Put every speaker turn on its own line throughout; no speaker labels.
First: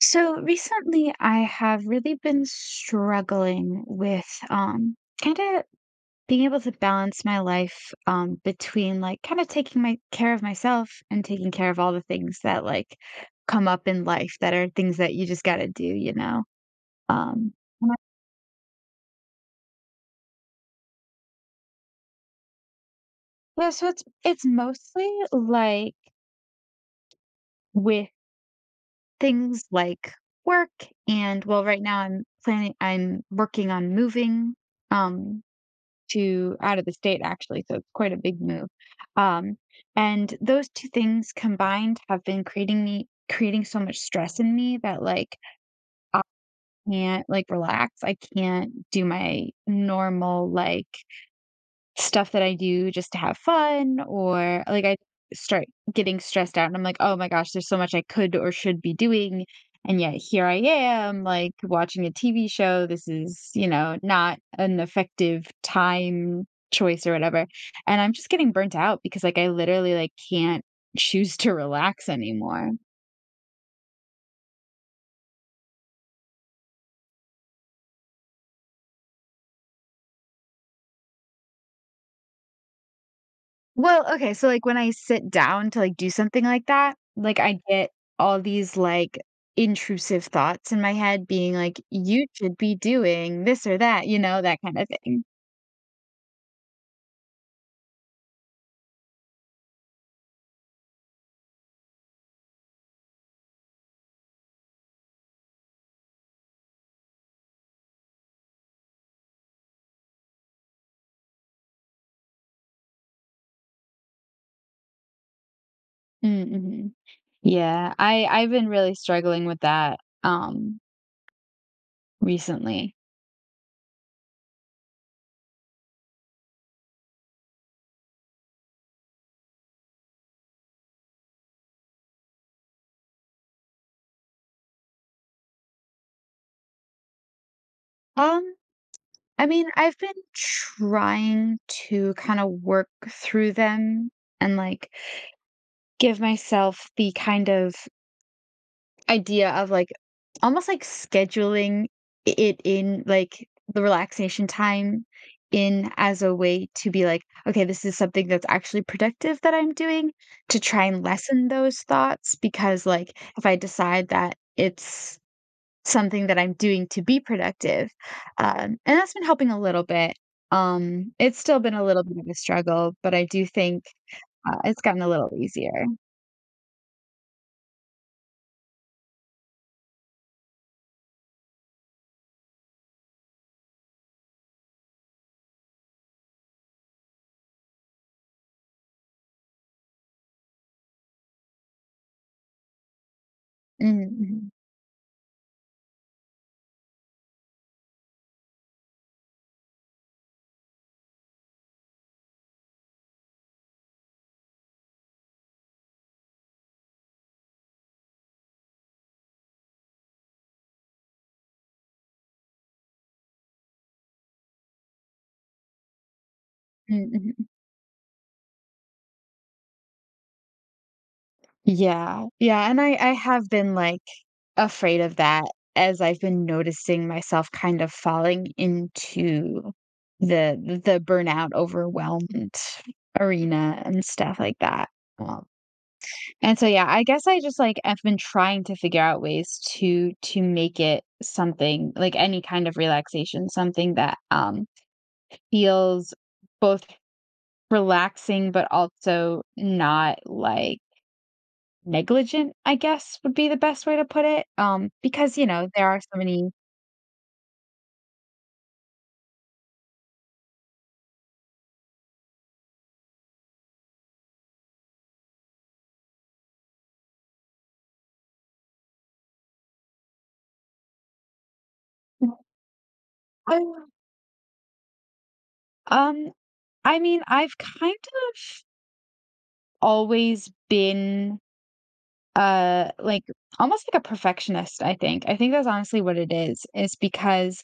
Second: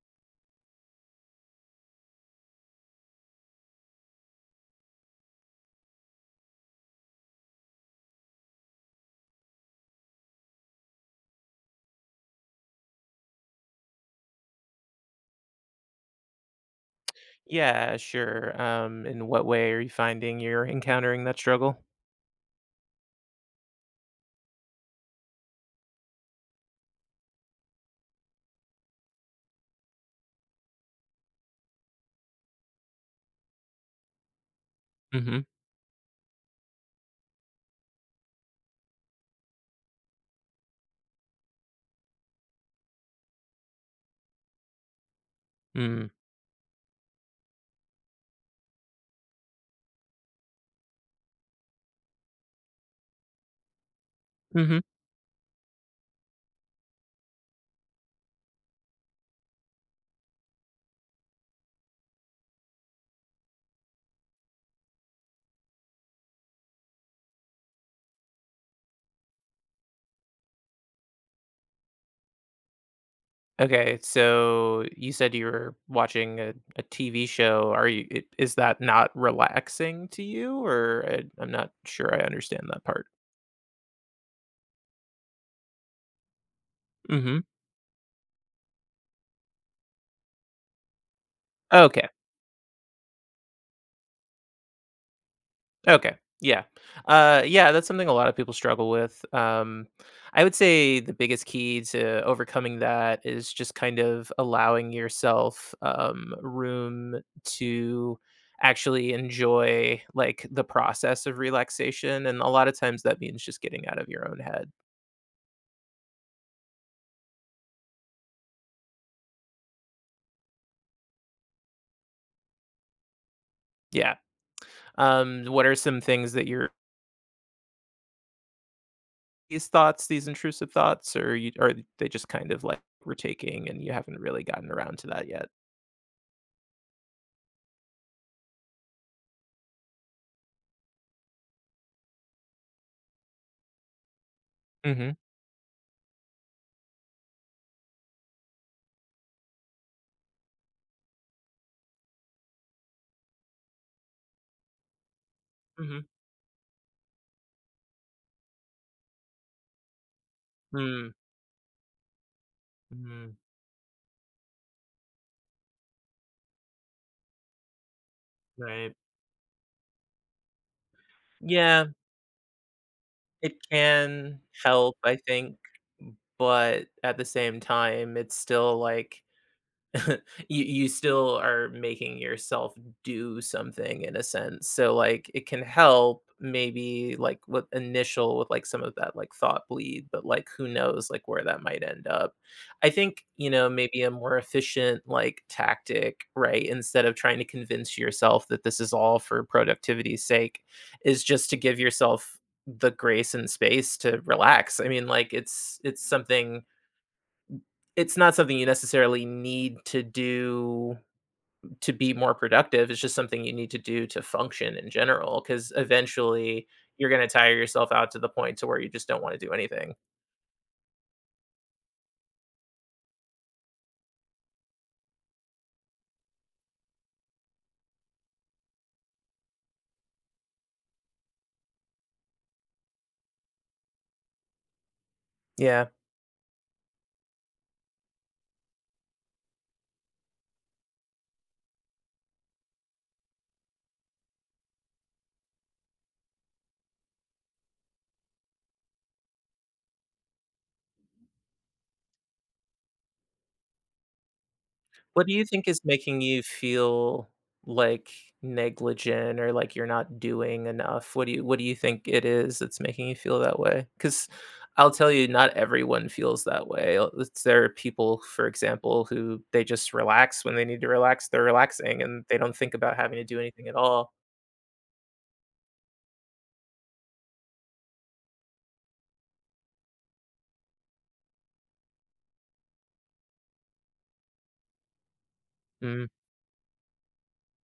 So recently, I have really been struggling with kind of being able to balance my life between like kind of taking my care of myself and taking care of all the things that like come up in life that are things that you just got to do, you know. Um, and
Yeah,
I-
sure. In what way are you finding you're encountering that struggle?
yeah, so it's mostly like with things like work and well, right now I'm working on moving.
Mm-hmm.
Um, to out of the state actually, so it's quite a big move. Um, and those 2 things combined have been creating so much stress in me that, like,
Mm.
I can't, like, relax. I can't do my normal, like stuff that I do just to have fun.
hmm
Or
mm hmm
like I start getting stressed out and I'm like, "Oh my gosh, there's so much I could or should be doing." And yet here I am like watching a TV show. This is, not an effective time choice or whatever. And I'm just getting burnt out because like I literally like can't choose to relax anymore.
Okay, so you said you were watching a TV show. Are you? Is that not relaxing to you, or I'm not sure I understand that part?
Well, okay, so, like, when I sit down to, like, do something like that,
Mm-hmm.
like, I get all these, like, intrusive thoughts in my head being like,
Okay.
"You should be doing this or that," you know, that kinda thing.
Okay. Yeah. Yeah, that's something a lot of people struggle with. I would say the biggest key to overcoming that is just kind of allowing yourself room to actually enjoy like the process of relaxation, and a lot of times that means just getting out of your own head.
Mm, mhm. Yeah, I've been really struggling with that, recently.
Yeah. What are some things that your these thoughts, these intrusive thoughts, or you, are they just kind of like were taking, and you haven't really gotten around to that yet?
Um, I mean, I've been trying to kinda work through them and, like,
Mm-hmm.
give myself the kind of idea of, like, almost, like, scheduling I it in, like, the relaxation time in
Mm-hmm.
as a way to be like, "Okay, this is something that's actually productive that I'm doing," to try and lessen those thoughts because, like,
Mm-hmm.
if I decide that it's something that I'm doing to be productive,
Right.
and that's been helping a little bit. It's still been a
Yeah,
little bit of a struggle, but I do
it
think,
can
it's
help,
gotten a
I
little
think,
easier.
but at the same time, it's still like you still are making yourself do something in a sense. So like it can help maybe like with initial with like some of that like thought bleed, but like who knows like where that might end up. I think, you know, maybe
Mhm,
a more
mhm,
efficient like tactic, right? Instead of trying to convince yourself that this is all for productivity's sake, is just to give yourself the grace and space to relax. I mean, like it's something it's not something you necessarily need to do to be more productive. It's just something you need to do to function in general. Because eventually you're
mm,
gonna
mhm.
tire yourself out to the point to where you just don't wanna do anything.
Yeah. Yeah, and I have been, like, afraid of that as I've been noticing myself kind of falling into the burnout, overwhelmed arena and stuff like that. Um,
Yeah.
and so, yeah, I guess I just, like, I've been trying to figure out ways to make it something like any kind of relaxation, something that, feels both relaxing, but also not, like, negligent, I guess, would be the best way to put it,
What do
because,
you
you
think
know,
is
there are so
making you
many.
feel, like, negligent or like you're not doing enough? What do you think it is that's making you feel that way? Because 'cause I'll tell you, not everyone feels that way. It's there are people, for example, who they just relax when they need to relax, they're relaxing, and they don't think about having to do anything at all.
Um, I mean, I've kind of always been, like, almost like a perfectionist, I think. I think that's honestly
Mm.
what it is because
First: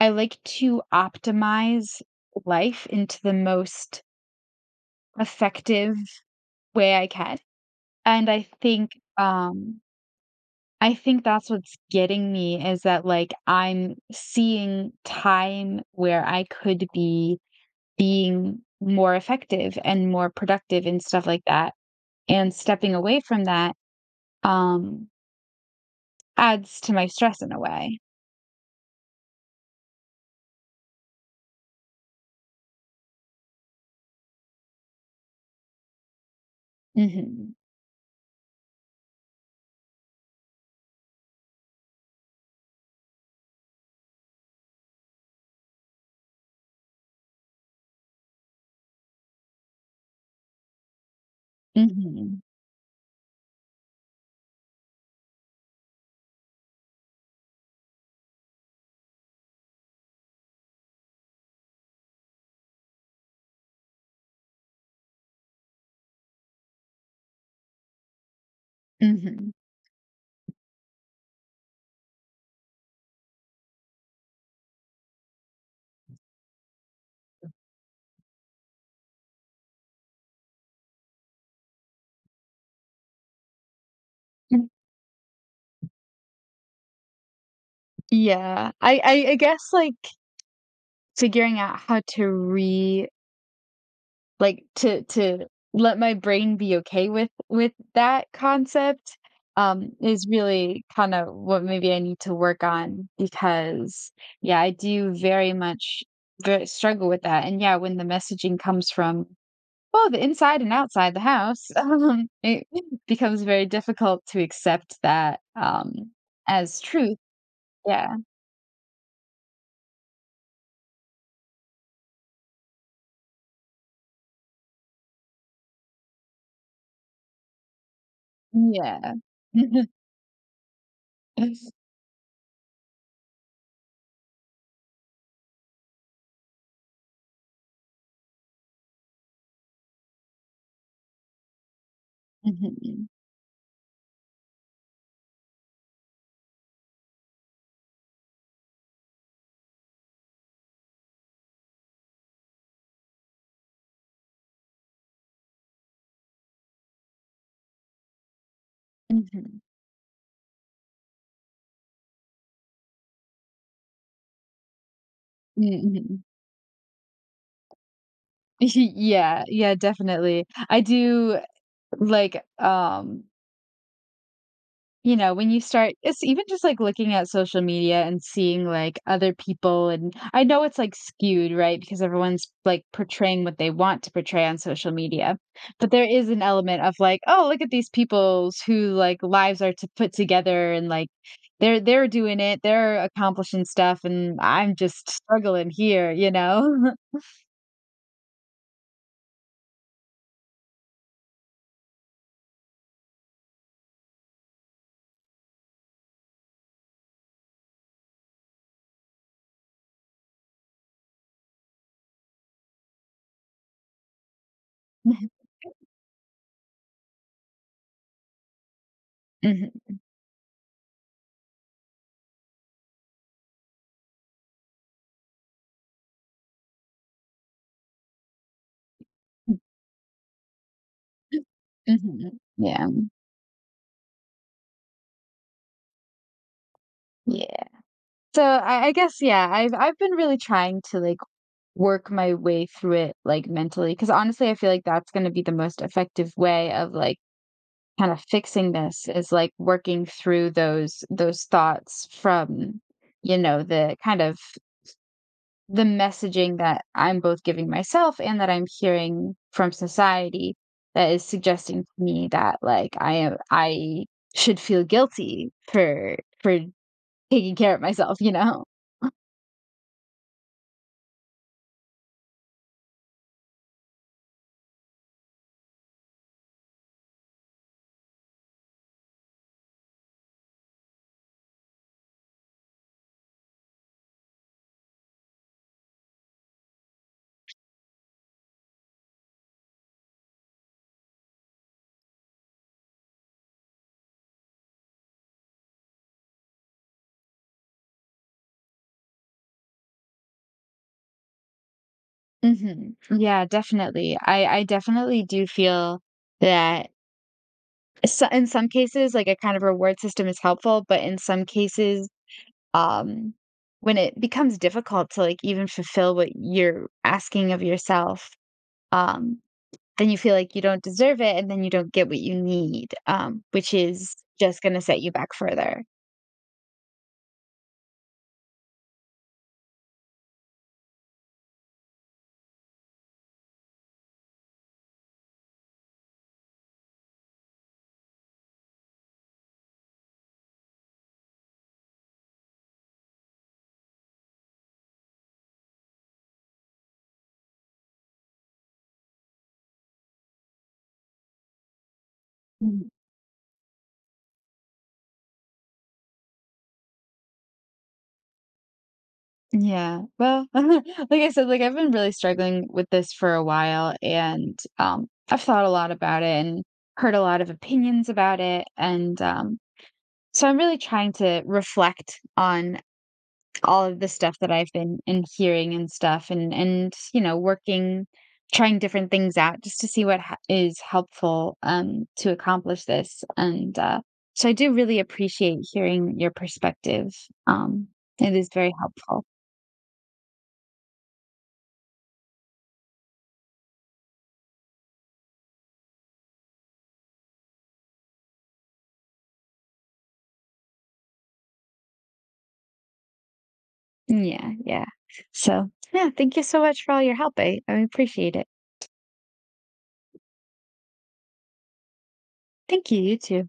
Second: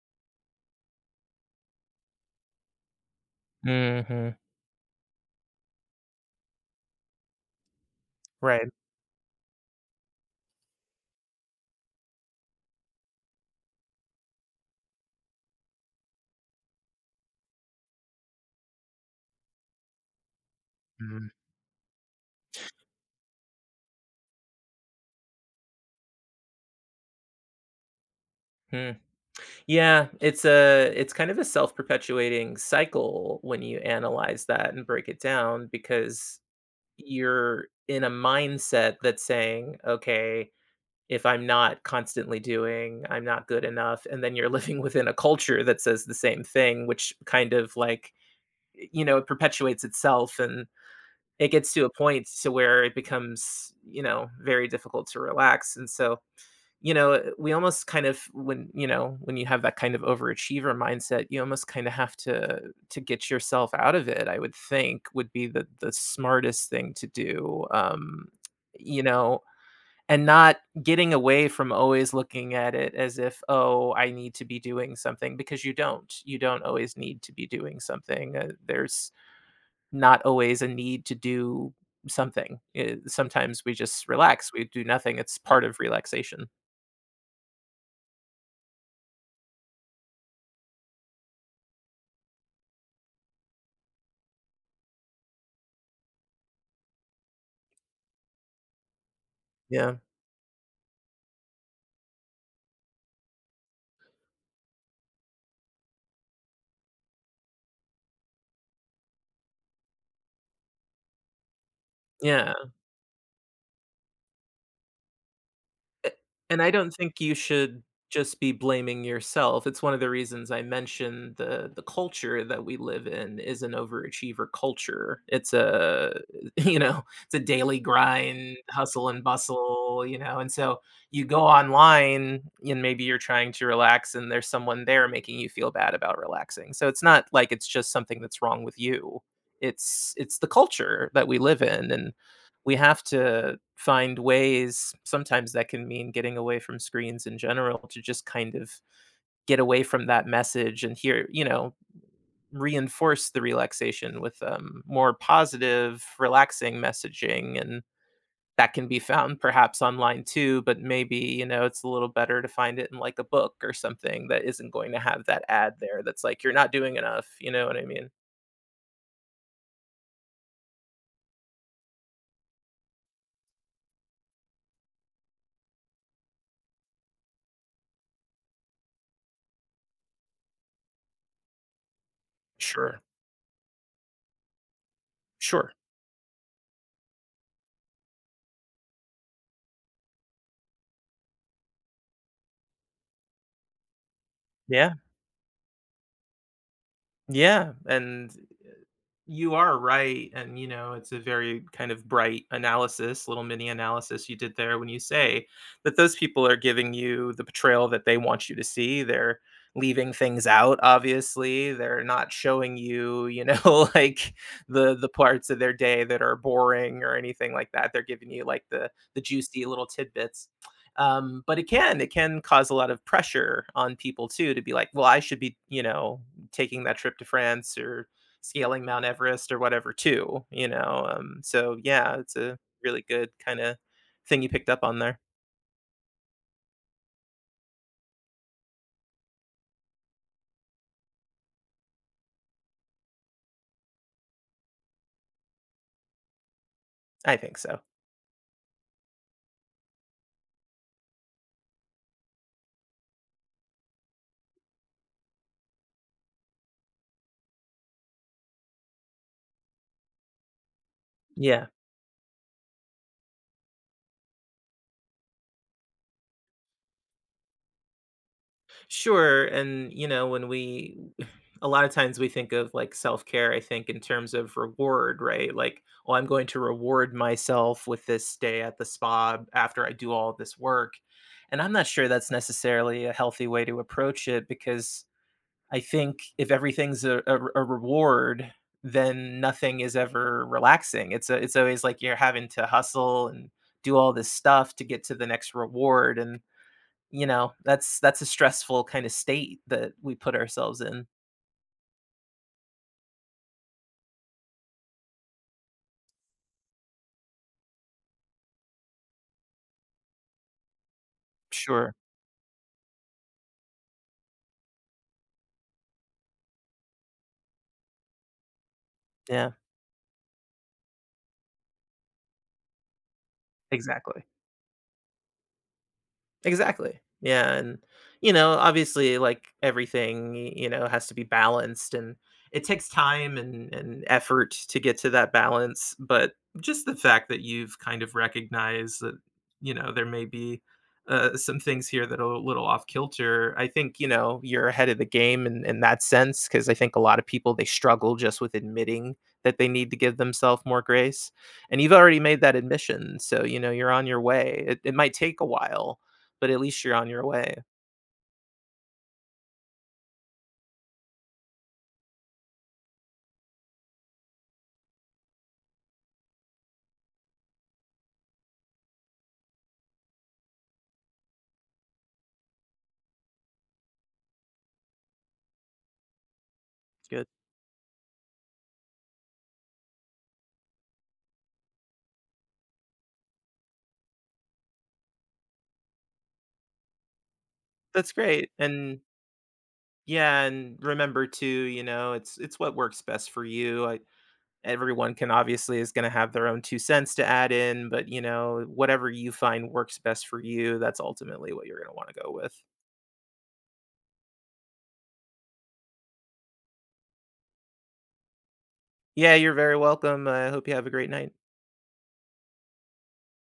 I like to optimize life into the most
Mhm.
effective way I can, and
Right.
um I think that's what's getting me is that, like, I'm seeing time where I could be being more effective and more productive and stuff
Mhm.
like that, and stepping away from that, um, adds to my stress in a way.
Yeah, it's a it's kind of a self-perpetuating cycle when you analyze that and break it down because
Mhm.
you're in a mindset that's saying, okay, if I'm not constantly doing, I'm not good enough, and then you're living within a culture that says the same thing, which kind of like you know, it perpetuates itself and it gets to a point
Mhm.
to where it becomes, you know, very difficult to relax. And so you know, eh, we almost kind of when, you know, when you have that kind of overachiever mindset, you almost kind of have to get yourself out of it, I would think would be the smartest thing to do. You know,
Mhm.
and not getting away from always looking at it as if, oh, I need to be doing something because you don't. You don't always need to be doing something. There's not always a need to do something. Sometimes we just relax. We
Mm.
do nothing. It's part of relaxation.
Yeah. I guess, like, figuring out how to re like to let my brain be okay with that concept
Yeah.
is really kind of what maybe I need to work on because yeah, I do very much struggle with that. And yeah, when the messaging comes from well, the inside and outside the house,
Yeah.
it becomes very difficult to accept that
A and I
as
don't
truth.
think you should
Yeah.
just be blaming yourself. It's one of the reasons I mentioned the culture that we live in is an overachiever culture. It's a you know, it's a daily grind, hustle
Yeah.
and bustle, you know, and so you go online and maybe you're trying to relax and there's someone there making you feel bad about relaxing. So it's not like it's just something that's wrong with you. It's the culture that we live in and we have
Mhm.
to find ways sometimes that can mean getting away from screens in general to just kind of get away from that message and hear you know reinforce the relaxation with more positive relaxing messaging and that can be found
Mhm.
perhaps online too but maybe you know it's a little better to find it in like a book or something that isn't going to have that ad there
Mhm.
that's like you're not doing enough you know what I mean.
Yeah, yeah, definitely. I do like you know, when you start it's even just like looking at social media and seeing like other people, and I know it's like skewed, right? Because everyone's like
Sure.
portraying what they want to portray on social media.
Sure.
But there is an element of like, oh, look at these people's who like lives are to put together, and like they're doing it, they're accomplishing stuff and I'm
Yeah,
just struggling here, you know?
yeah, and you are right, and, you know, it's a very kind of bright analysis, little mini analysis you did there when you say that those people are giving you the portrayal that they want you to see. They're leaving things out, obviously. They're not showing you, you know, like, the parts of their day that are boring or anything like that. They're giving you, like, the juicy
Mhm,
little tidbits. But it can cause a lot of pressure on people too to be like, "Well, I should be, you know, taking that trip to France or scaling Mount Everest or whatever too, you know?" So yeah, it's
mhm.
a
Yeah.
really good kind of thing you picked up on there.
Yeah. So I guess yeah, I've been really trying to like work my way through it like mentally because honestly, I feel like that's going to be the most effective way of like
I think so.
kind of fixing this is like working through those thoughts from you know the kind of the messaging that I'm both giving myself and that I'm hearing from society that is
Yeah,
suggesting to me that like I should feel guilty for for taking care of myself, you know?
sure. And, you know, when we, a lot of times we think of like self care, I think, in terms of reward, right? Like, oh, I'm going to reward myself with this day at the spa after I do all this work. And I'm not sure that's necessarily a healthy way to approach it because I think if everything's a reward, then nothing is ever relaxing. It's a, it's always like you're having to hustle and do all this stuff to get to the next reward, and you know that's a stressful kind of state that we put ourselves in.
Mhm. Yeah, definitely. I definitely do feel that. So in some cases, like, a kind of reward system is helpful, but in some
Sure.
cases, um, when it becomes difficult to, like, even fulfill what you're asking of yourself, um
Yeah.
then you feel like you don't deserve it and then you don't get what you need, which is
Exactly.
just gonna set you back further.
Exactly. Yeah, and, you know, obviously, like, everything, y you know, has to be balanced, and it takes time and effort to get to that balance, but just the fact that you've kind of recognized that, you know, there may be, some things here that are a little off kilter, I think, you know, you're ahead of the game in that sense, because I think a lot of people, they struggle just with admitting that they need to give themselves more grace, and you've already made that
Mm.
admission, so, you know, you're on your way. It might take a while, but at least you're on your way. It's
Yeah. Well, like I said, like I've been really struggling with this for a while and I've thought a lot about it and heard a lot of opinions about it and so I'm really trying to reflect on all of the stuff that I've been and hearing and stuff and, you
good.
know, working, trying different things out just to see what ha is helpful, to accomplish this, and, so I do really appreciate hearing your perspective, um,
That's
it is
great.
very
And
helpful.
yeah, and remember too, you know, it's what works best for you. I, everyone can obviously is going to have their own two cents to add in, but you know, whatever you find works best for you, that's ultimately what you're going to want to go with.
Yeah, yeah. So, yeah, thank you so much for all your help, I appreciate it.
Yeah, you're very welcome. I hope you have a great night.
Thank you, you too.